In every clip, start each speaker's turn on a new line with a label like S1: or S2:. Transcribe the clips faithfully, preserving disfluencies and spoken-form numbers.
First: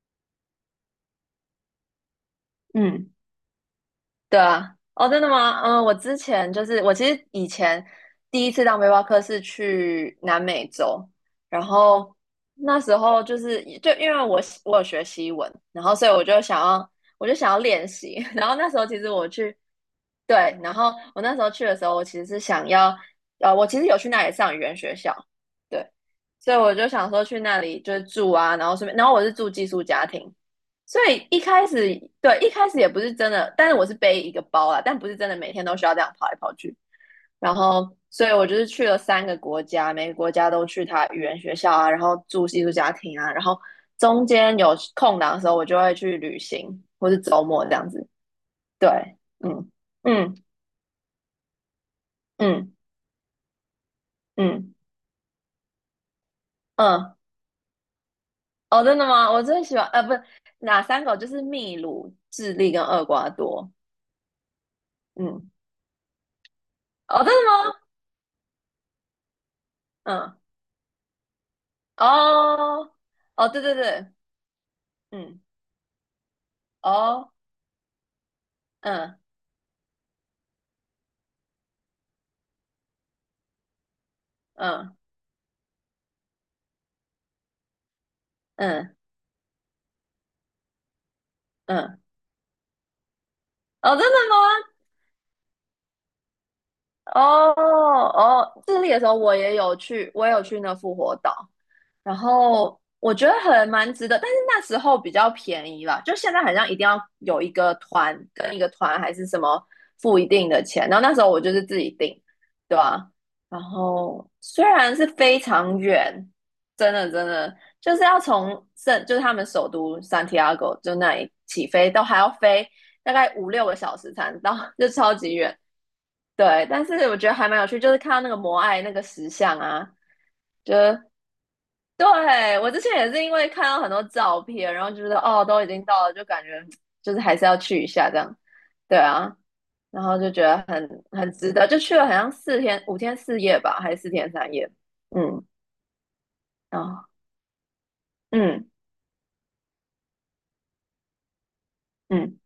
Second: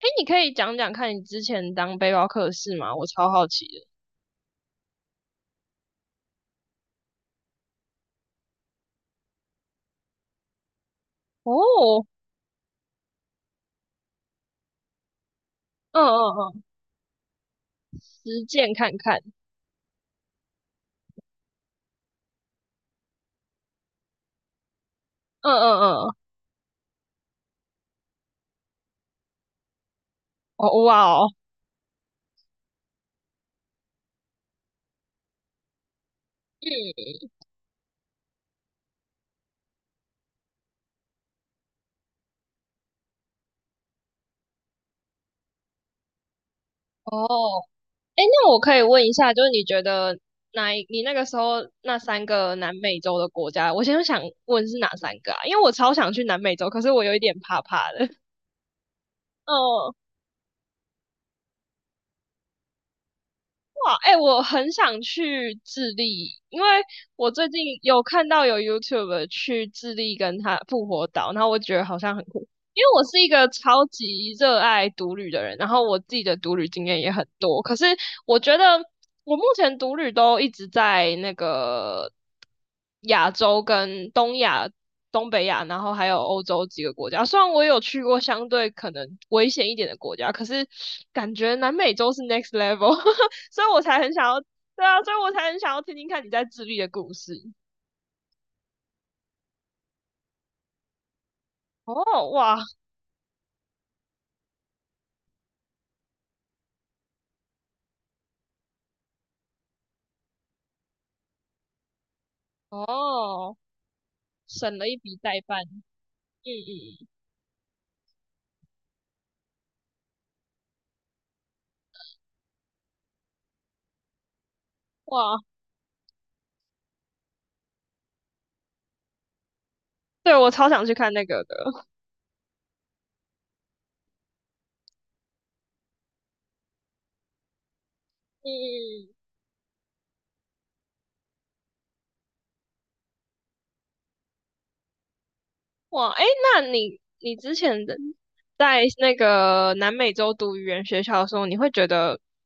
S1: 哎，你可以讲讲看你之前当背包客的事吗？我
S2: 嗯，
S1: 超好奇的。
S2: 对啊，哦，真的吗？嗯，我之前就是我其实以前第一次当背包客是去南美洲。然
S1: 哦，
S2: 后那时候就是就因为我西我有学西文，然后
S1: 嗯
S2: 所以我就
S1: 嗯
S2: 想
S1: 嗯，
S2: 要我就想要练习，
S1: 实
S2: 然后那
S1: 践
S2: 时候
S1: 看
S2: 其实
S1: 看。
S2: 我去。对，然后我那时候去的时候，我其实是想要呃，我其实有去那里上语言学校。
S1: 嗯
S2: 对，
S1: 嗯嗯，
S2: 所以我就想说去那里就是住啊，然后顺便然后我是住寄宿家庭。
S1: 哦
S2: 所
S1: 哇
S2: 以
S1: 哦，
S2: 一开始对一开始也不是真的，但是我是背一个包啊，但不是真的每天都需要这样跑来跑去。
S1: 嗯
S2: 然后，所以我就是去了三个国家，每个国家都去他语言学校啊，然后住寄宿家庭啊，然后中间有空档的时候，我就会去旅行，或是周
S1: 哦，
S2: 末这样子。
S1: 哎，那我可以问一
S2: 对，
S1: 下，就是你
S2: 嗯
S1: 觉得
S2: 嗯
S1: 哪一你那个时候那三个
S2: 嗯
S1: 南美洲的国家，我现在想问
S2: 嗯
S1: 是哪三个啊？因为我超想去南美洲，可是我
S2: 嗯，
S1: 有一点怕怕的。
S2: 哦，真的吗？我 最喜欢
S1: 哦。
S2: 呃，不是哪三个？就是秘鲁、智利跟厄瓜多。
S1: 哇，哎、我很想
S2: 嗯，
S1: 去智利，因为
S2: 哦，真
S1: 我
S2: 的
S1: 最近
S2: 吗？
S1: 有看到有 YouTube 去智利
S2: 嗯。
S1: 跟他复活岛，然后我觉得好像很酷，因为
S2: 哦，
S1: 我是一个
S2: 哦，对对
S1: 超
S2: 对，
S1: 级热爱独旅
S2: 嗯，
S1: 的人，然后我自己的独旅经验也很
S2: 哦，
S1: 多，可是我觉得
S2: 嗯
S1: 我目前独旅都一直在那个亚洲跟东亚。
S2: 嗯
S1: 东北亚，然后还有欧洲几个国家。虽然我有去过相对可
S2: 嗯
S1: 能危险一点的国家，可是感觉南美
S2: 嗯，
S1: 洲是 next level。所以我
S2: 哦，真
S1: 才很
S2: 的
S1: 想要，
S2: 吗？
S1: 对啊，所以我才很想要听听看你在自律的故
S2: 哦
S1: 事。
S2: 哦，智利的时候我也有去，我也有去那复活岛。然
S1: 哦，哇，
S2: 后我觉得很蛮值得，但是那时候比较便宜啦，就现在好像一定要有一个团跟一个团还是什么付一定的钱，然后那时候我就是自己订，对吧？
S1: 哦，
S2: 然后虽
S1: 省了
S2: 然
S1: 一
S2: 是
S1: 笔代
S2: 非
S1: 办，
S2: 常
S1: 嗯
S2: 远，真
S1: 嗯，
S2: 的真的就是要从圣就是他们首都 Santiago 就那里起飞，都还要飞大概五六个小时才能到，就超级
S1: 哇，
S2: 远。对，但是我觉得还蛮有趣，就是看到那个摩艾那个石像啊，
S1: 对，我超
S2: 就
S1: 想去
S2: 是
S1: 看那个的，
S2: 对，我之前也是因为看到很多照片，然后就觉得哦，都已经到了，就感觉就是还是要去一下这样。
S1: 嗯
S2: 对
S1: 嗯，
S2: 啊，然后就觉得很很值得，就去了好像四天五天四夜吧，还是四天三夜？嗯，
S1: 哇，哎，那你
S2: 啊、
S1: 你之前的
S2: 嗯
S1: 在那个南美洲读语言学校的时候，你会觉得，
S2: 嗯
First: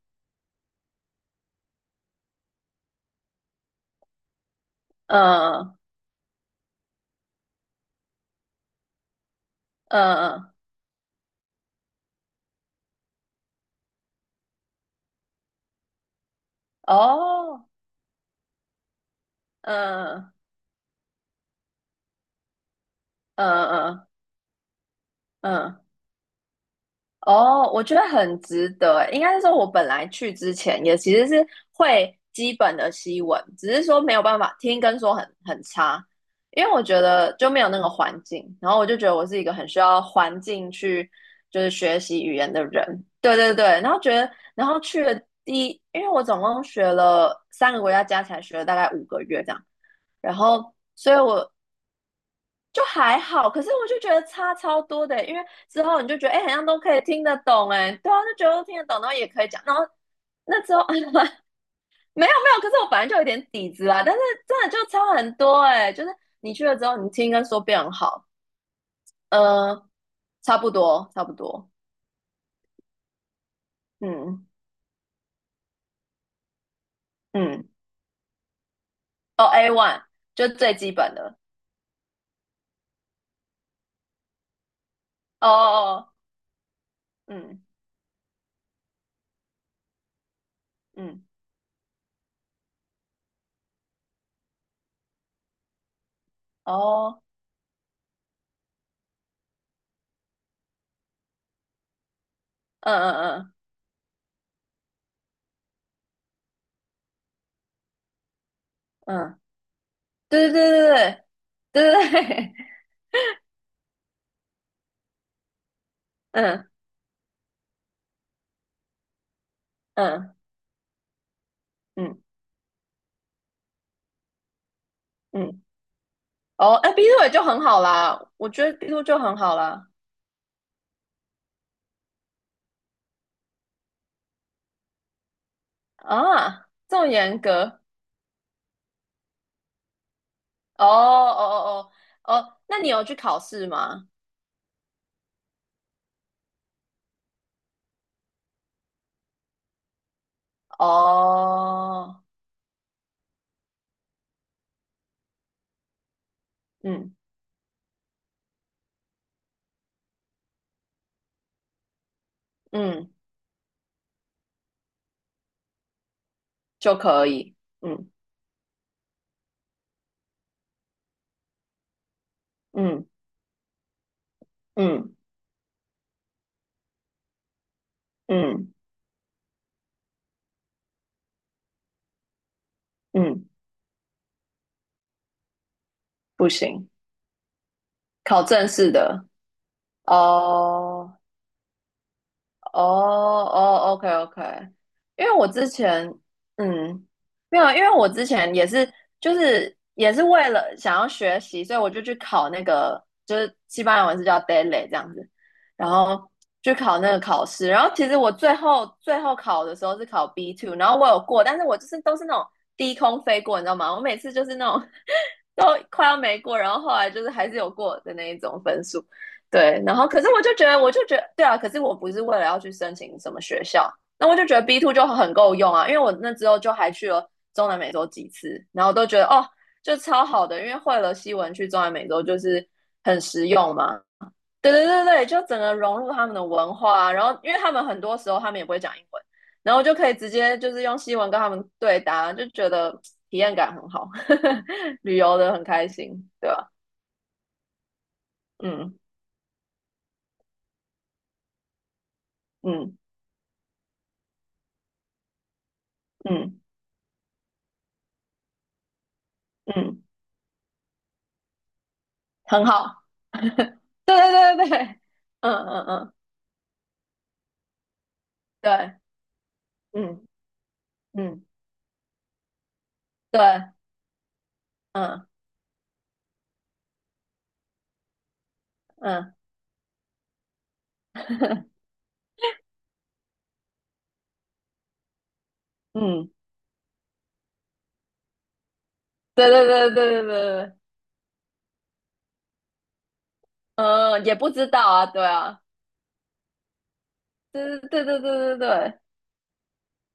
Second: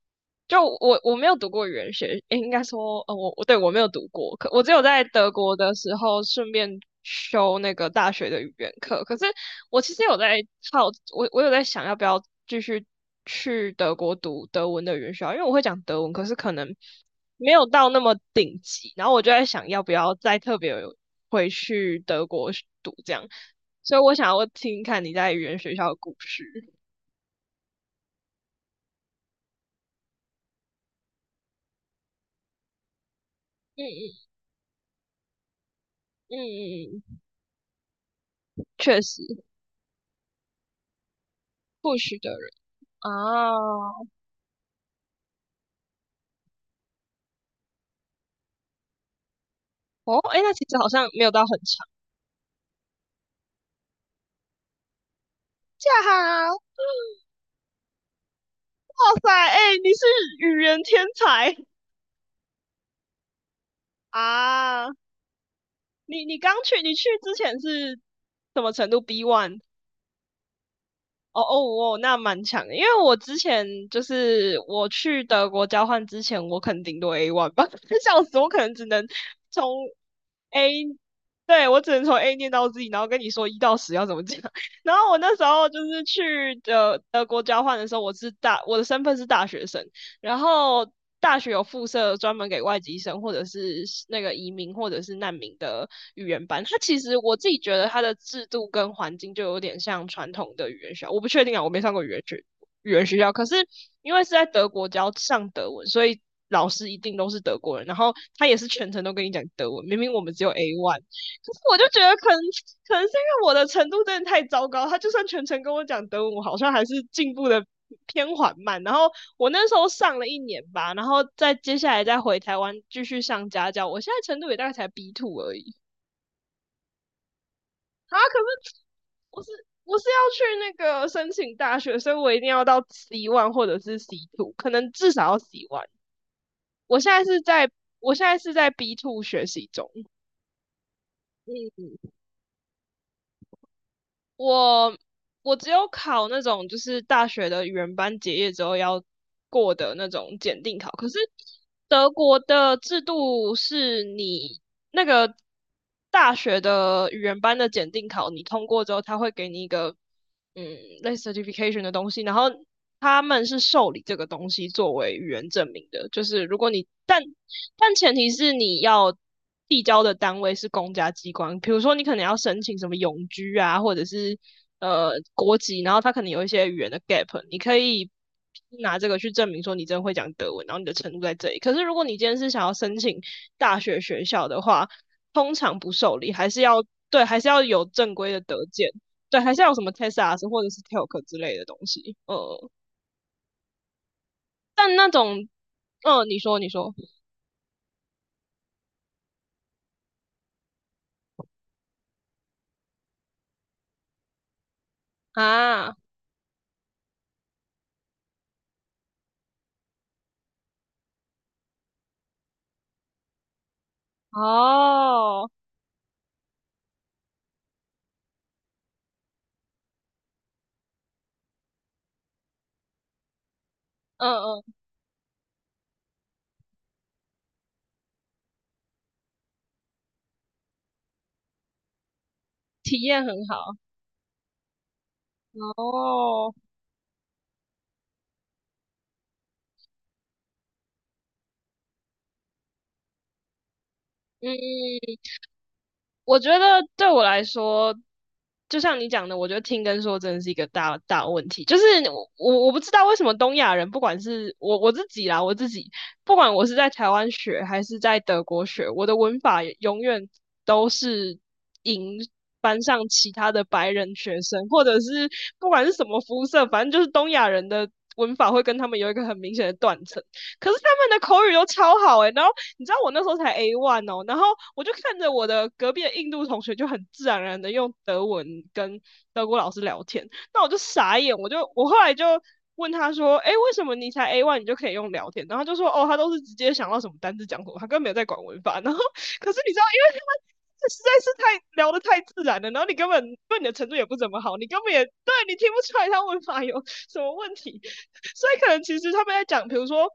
S1: 就我我没有读过语言学，诶应该说，呃，我我对我没有读过，可我只有在
S2: 嗯
S1: 德国的
S2: 嗯
S1: 时候顺便修那个大学的语言课。可是我其实
S2: 嗯
S1: 有在
S2: 嗯
S1: 好，我我有在想要不要继续去德国读德文的语言学校，因为我会讲德文，可是可能没有
S2: 哦，
S1: 到那么顶级。然后我就在想，要不要
S2: 嗯
S1: 再特别回去德国读这样。
S2: 嗯
S1: 所以
S2: 嗯
S1: 我想要听听看你在语言学
S2: 嗯
S1: 校的故事。
S2: 哦，我觉得很值得欸。应该是说，我本来去之前也其实是会基本的西文，只是
S1: 嗯
S2: 说没有
S1: 嗯
S2: 办法听跟说很很差。
S1: 嗯
S2: 因为我觉
S1: 嗯，嗯，
S2: 得就没有那个环境。然后我就
S1: 确
S2: 觉得
S1: 实，
S2: 我是一个很需要环境去就是
S1: 不
S2: 学
S1: 许
S2: 习
S1: 的
S2: 语
S1: 人
S2: 言的人。对对对，
S1: 啊，
S2: 然后觉得，然后去了第一，因为我总共学了三个国家，加起来学了大概五个月这样。
S1: 哦，
S2: 然
S1: 哎，那其
S2: 后，
S1: 实好像
S2: 所以
S1: 没有到很
S2: 我
S1: 长。
S2: 就还好，可是我就觉得差超多的欸因为之
S1: 这
S2: 后你就
S1: 样
S2: 觉得，哎、欸
S1: 啊，
S2: 好
S1: 哇
S2: 像都可以听得懂，哎，对啊，就觉得都听得懂，然后也
S1: 塞，
S2: 可以
S1: 哎，
S2: 讲，然后
S1: 你是语
S2: 那之
S1: 言
S2: 后啊
S1: 天才
S2: 没有没有，可是我本来就有点底子啦，但是真的就
S1: 啊！
S2: 差很多，哎，就是
S1: 你你
S2: 你
S1: 刚
S2: 去了
S1: 去，
S2: 之
S1: 你
S2: 后，
S1: 去
S2: 你听
S1: 之
S2: 跟
S1: 前
S2: 说变
S1: 是
S2: 好，
S1: 什么程度？B one
S2: 嗯，差不多，差不
S1: 哦
S2: 多，
S1: 哦哦，那蛮强的，因为我之前就
S2: 嗯
S1: 是我去德国交换之前，我可能顶多 A one 吧，
S2: 嗯，
S1: 笑死，我可能只能
S2: 哦
S1: 从
S2: ，A one 就
S1: A，
S2: 最基本的。
S1: 对，我只能从 A 念到 Z，然后跟你说一到十要怎么讲。然后我那时
S2: 哦哦
S1: 候就是
S2: 哦，
S1: 去德德国交
S2: 嗯
S1: 换的时候，我是大，我的身份是大学生，然后
S2: 嗯，
S1: 大学有附设专门给外籍生或者是那个移民或者是难民的语言班。它其实
S2: 哦，
S1: 我自己觉得它的制度跟环境就有点像传统的语言学校，我不确定啊，我没上过语言学语
S2: 嗯
S1: 言学校。可
S2: 嗯
S1: 是因为是在德国教上德文，所以老师一定都是德国人，然后他也是全程都
S2: 嗯
S1: 跟你
S2: 嗯，
S1: 讲德文。明明我们只有
S2: 对
S1: A
S2: 对
S1: one,
S2: 对
S1: 可是我就
S2: 对
S1: 觉
S2: 对对
S1: 得可能
S2: 对对，
S1: 可能是因为我的程度真的太糟糕，他就算全程跟我讲德文，我好
S2: 嗯
S1: 像还是进步的偏缓慢。然后我那时候上了
S2: 嗯
S1: 一年吧，然后再接下来
S2: 嗯
S1: 再回台湾继续上家教。我现在程度也大概才 B two 而
S2: 嗯。
S1: 已
S2: 哦，哎，B t 也就很好
S1: 啊。
S2: 啦，
S1: 可
S2: 我觉得
S1: 是
S2: B t 就很好啦。
S1: 我是要去那个申请大学，所以我一定要到 C one 或者是 C two，可能至少要 C one。
S2: 啊，这
S1: 我
S2: 么
S1: 现在
S2: 严
S1: 是在
S2: 格？
S1: 我现在是在 B two 学习中。
S2: 哦哦哦哦哦，那你有去考试吗？
S1: 我我只有考那种就是大学的语言班结业之后要过的那种检定考，可是德
S2: 哦，
S1: 国的制度是你那个大学的
S2: 嗯
S1: 语言班的检定考，你通过之后，他会给你一个嗯类似 certification 的东西，然后
S2: 嗯，
S1: 他们是受理这个东西作为语言证明的，就是如果你
S2: 就
S1: 但
S2: 可以，
S1: 但
S2: 嗯
S1: 前提是你要递交的单位是公家机关，比如说你可能要申请什么
S2: 嗯
S1: 永居啊，或者是呃
S2: 嗯
S1: 国籍，然后它可能有一些语言的 gap，你可以
S2: 嗯
S1: 拿这个去证明说你真的会讲德文，然后你的程度在这里。可是如果你今天是想要申请
S2: 嗯，
S1: 大学学校的话，通常不受理，还
S2: 不
S1: 是要
S2: 行，
S1: 对，还是要有正规的
S2: 考
S1: 德
S2: 正
S1: 检，
S2: 式的。
S1: 对，还是要有什么 TESAS 或者是
S2: 哦
S1: TELK 之类的东西。呃，
S2: 哦哦，OK OK，
S1: 但那
S2: 因为我
S1: 种，
S2: 之前
S1: 嗯、你说，你说
S2: 嗯没有，因为我之前也是就是也是为了想要学习，所以我就去考那个就是西班牙文是叫 d a i l y 这样子。然
S1: 啊，
S2: 后去考那个考试，然后其实我最后最后考的时候是考 B two，然后我有过，但是我就是都是那种低空飞过，你知道吗？我每次就是那种
S1: 哦。
S2: 都快要没过，然后后来就是还是有过的那一种分数。对，然后可是我就觉得，我就觉得，对啊，可是我不是为了要去申请什么学校，
S1: 嗯
S2: 那我就觉得
S1: 嗯，
S2: B two 就很够用啊，因为我那之后就还去了中南美洲几次，然后都觉得哦，就超好的，因为会了西文去中南美洲就是
S1: 体
S2: 很
S1: 验很
S2: 实用
S1: 好。
S2: 嘛。对对对对，就整个融入他们的
S1: 哦，
S2: 文化啊然后因为他们很多时候他们也不会讲英文，然后就可以直接就是用西文跟他们对答，就觉得体验感很好，旅
S1: 嗯，
S2: 游的很开心，
S1: 我
S2: 对
S1: 觉
S2: 吧？
S1: 得对我来说，就像你讲的，我觉得听跟说真的是一个大大问题。就是我我我不知
S2: 嗯
S1: 道为什么东亚人，不管是我我自己啦，我自己，不管
S2: 嗯
S1: 我是在台湾学还是在德国学，我的文法
S2: 嗯嗯。
S1: 永
S2: 嗯
S1: 远都是赢
S2: 很
S1: 班
S2: 好。
S1: 上其他的 白人
S2: 对
S1: 学
S2: 对
S1: 生，
S2: 对对，
S1: 或者
S2: 对
S1: 是
S2: 嗯
S1: 不管
S2: 嗯
S1: 是什
S2: 嗯，
S1: 么肤色，反正就是东亚人的文法会跟他
S2: 对，
S1: 们有一个很明显的断层。
S2: 嗯
S1: 可是他们的口
S2: 嗯
S1: 语都超好诶、欸然后你知道我那时候
S2: 对，
S1: 才 A one 哦，然后我就看
S2: 嗯
S1: 着我的隔壁的印度同学就很自然而然的用德文跟
S2: 嗯
S1: 德国老师聊天，那我就傻眼，我就我后来就。问他说：“哎，为什么你才 A one 你就可以用聊天？”然后他就说：“哦，他
S2: 嗯，
S1: 都是直接想到什么单字讲什么，他根本没有在管文法。”然后，
S2: 对
S1: 可是
S2: 对
S1: 你知道，
S2: 对对
S1: 因为
S2: 对对
S1: 他们
S2: 对，
S1: 这实在是太聊得太自然了，然后你根本对你的程度也不
S2: 嗯，
S1: 怎
S2: 也
S1: 么
S2: 不
S1: 好，你
S2: 知
S1: 根
S2: 道
S1: 本也
S2: 啊，对
S1: 对你
S2: 啊，
S1: 听不出来他文法有什么问
S2: 对
S1: 题，
S2: 对对对
S1: 所
S2: 对对
S1: 以可能其
S2: 对，
S1: 实他们在讲，比如说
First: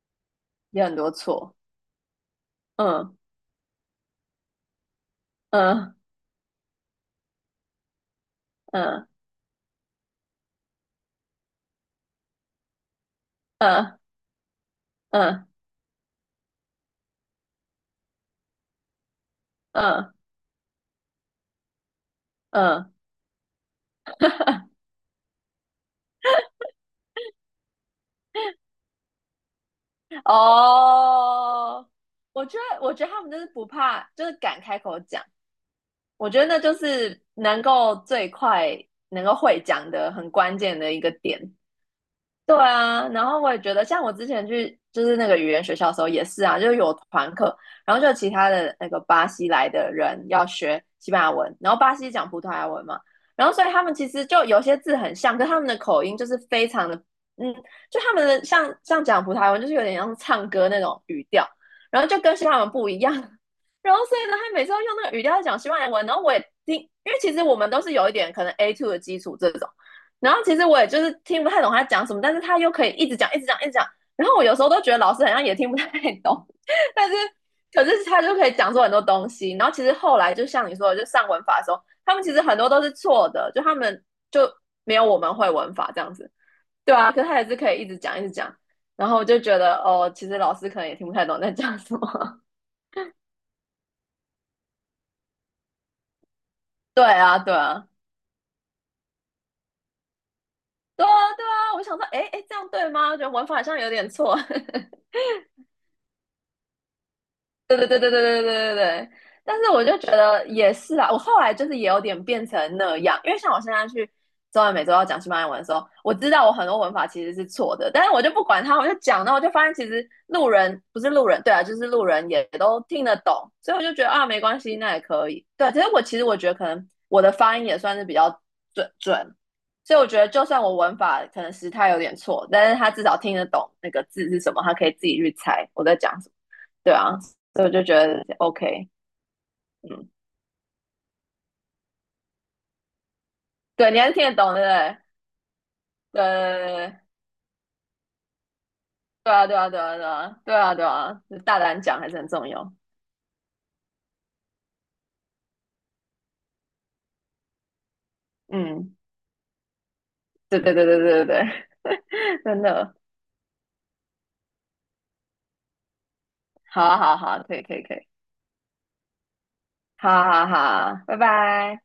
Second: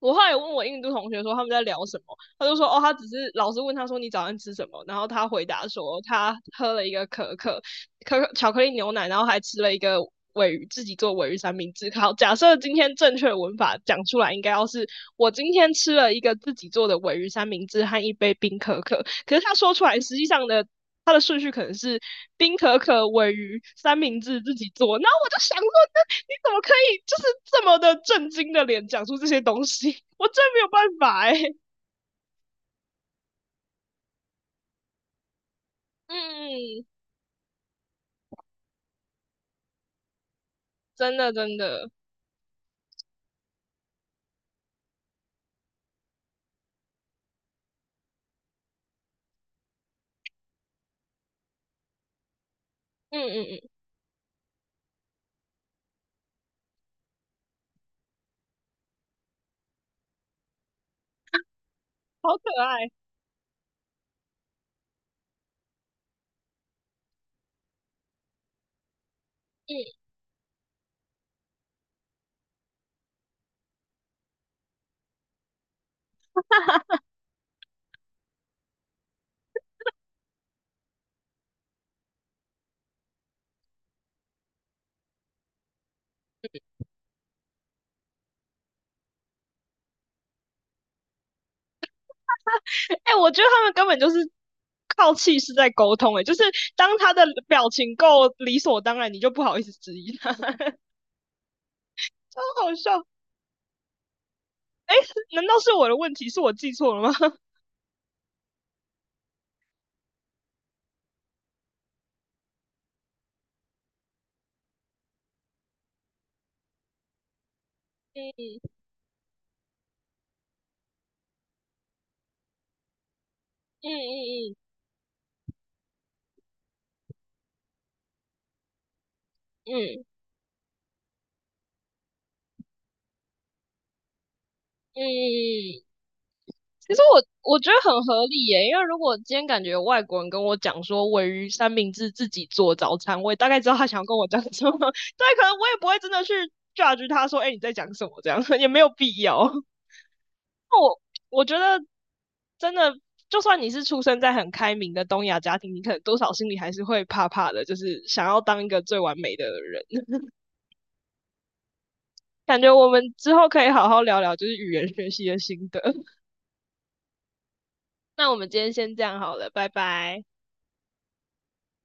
S1: 我后来有问我印
S2: 有
S1: 度
S2: 很
S1: 同
S2: 多
S1: 学说他们
S2: 错，
S1: 在聊什么，他就说哦，他只是
S2: 嗯
S1: 老师问他说你早上吃什么，然后他回答
S2: 嗯
S1: 说他喝了一个可可可可巧克力牛奶，
S2: 嗯
S1: 然后还吃了一个尾鱼，自己做尾鱼三明治。好，假设今天正确的文法讲
S2: 嗯
S1: 出来，应该要是我
S2: 嗯
S1: 今天吃了一个自己做的尾鱼三明治和一杯冰可可，可是他说出来
S2: 嗯
S1: 实际上的。他的顺序可能是冰可
S2: 嗯，
S1: 可、尾鱼、三明治自己做，然后我就想说，你怎么可以就是这么的震惊的脸讲出这些东西？我真没有办法哎、嗯
S2: 哦，我觉得我觉得他们就是不怕，就是敢开口讲，我觉得那就
S1: 嗯，嗯
S2: 是能够最快能够会讲的很关键的一个
S1: 真的
S2: 点，
S1: 真的，
S2: 对啊，然后我也觉得，像我之前去就是那个语言学校的时候也是啊，就是有团课。然后就有其他的那个巴西来的人要学西班牙文，然后巴西讲葡萄牙文嘛，
S1: 嗯嗯
S2: 然后所以
S1: 嗯，
S2: 他们其实就有些字很像，跟他们的口音就是非常的，嗯，就他们的像像讲葡萄牙文就是有点像唱歌那种语调，然后就
S1: 好
S2: 跟西班牙
S1: 可
S2: 文不
S1: 爱，
S2: 一样，然后所以呢，他每次要用那个语调在讲西班牙文，然后我也听，因为其实我们都是有一点可能 A two 的基础这种。
S1: 嗯，
S2: 然后其实我也就是听不太懂他讲什么，但是他又可以一直讲，一直讲，一直讲。然后我有时候都觉得老师好像也听不太懂，但是可是他就可以讲出很多东西。然后其实后来就像你说的，就上文法的时候，他们其实很多都是错的，就他们就没有我们会文法这样子，对啊。可是他也是可以一直讲，一直讲。然后我就觉得哦，其实老师可能也听不太懂在讲什么。
S1: 哎、欸我觉得他们根本就是靠气势在沟通、欸，哎，就是 当
S2: 对
S1: 他的
S2: 啊，对
S1: 表
S2: 啊，
S1: 情够理所当然，你就不好意思质疑他，
S2: 对啊，对啊。我想说，哎
S1: 超
S2: 哎，这样
S1: 好
S2: 对
S1: 笑。
S2: 吗？我觉得文法好像有点错。
S1: 哎、欸难道是我的问题？是我记错了吗？
S2: 对对对对对对对对对，但是我就觉得也是啊，我后来就是也有点变成那样，因为像我现在去中南每周要讲西班牙文的时候，我知道我很多文法其实是错的，但是我就不
S1: 嗯
S2: 管它，我就讲，然后我就发现其实路人不是路人，对啊，就是路人也都听得懂，所以我
S1: 嗯
S2: 就觉得啊，没关
S1: 嗯
S2: 系，那也可以。对啊，其实我其实我觉得可能我的发音也算是比较准准，
S1: 嗯嗯嗯
S2: 所
S1: 嗯
S2: 以
S1: 嗯
S2: 我觉
S1: 嗯。
S2: 得就算我文法可能时态有点错，但是他至少听得懂那个字是什么，他可以
S1: 嗯
S2: 自己去猜
S1: 嗯
S2: 我
S1: 嗯
S2: 在讲什么。对
S1: 其实
S2: 啊，
S1: 我我
S2: 所以我
S1: 觉
S2: 就
S1: 得
S2: 觉
S1: 很
S2: 得
S1: 合理耶，因为
S2: OK，
S1: 如果今天感觉有外
S2: 嗯，
S1: 国人跟我讲说鲔鱼三明治自己做早餐，我也大概知道他
S2: 对，
S1: 想
S2: 你
S1: 要
S2: 还是
S1: 跟
S2: 听
S1: 我
S2: 得
S1: 讲
S2: 懂，对
S1: 什
S2: 不
S1: 么。
S2: 对？
S1: 对，可能我也不会真的去
S2: 对，
S1: judge 他说，哎、欸你在讲什么这样，也没有必
S2: 对啊，
S1: 要。
S2: 对啊，对啊，对啊，对啊，对
S1: 我
S2: 啊，
S1: 我觉
S2: 大
S1: 得
S2: 胆讲还是很重要。
S1: 真的，就算你是出生在很开明的东亚家庭，你可能多少心里还是会怕怕的，就是想要当一个
S2: 嗯，
S1: 最完美的人。
S2: 对对对对对对对，
S1: 感
S2: 真
S1: 觉我
S2: 的，
S1: 们之后可以好好聊聊，就是语言学习的心得。
S2: 好啊好啊好啊，可以可以可以，
S1: 那我们今天先这样好了，拜
S2: 好
S1: 拜。
S2: 啊好啊好啊拜拜。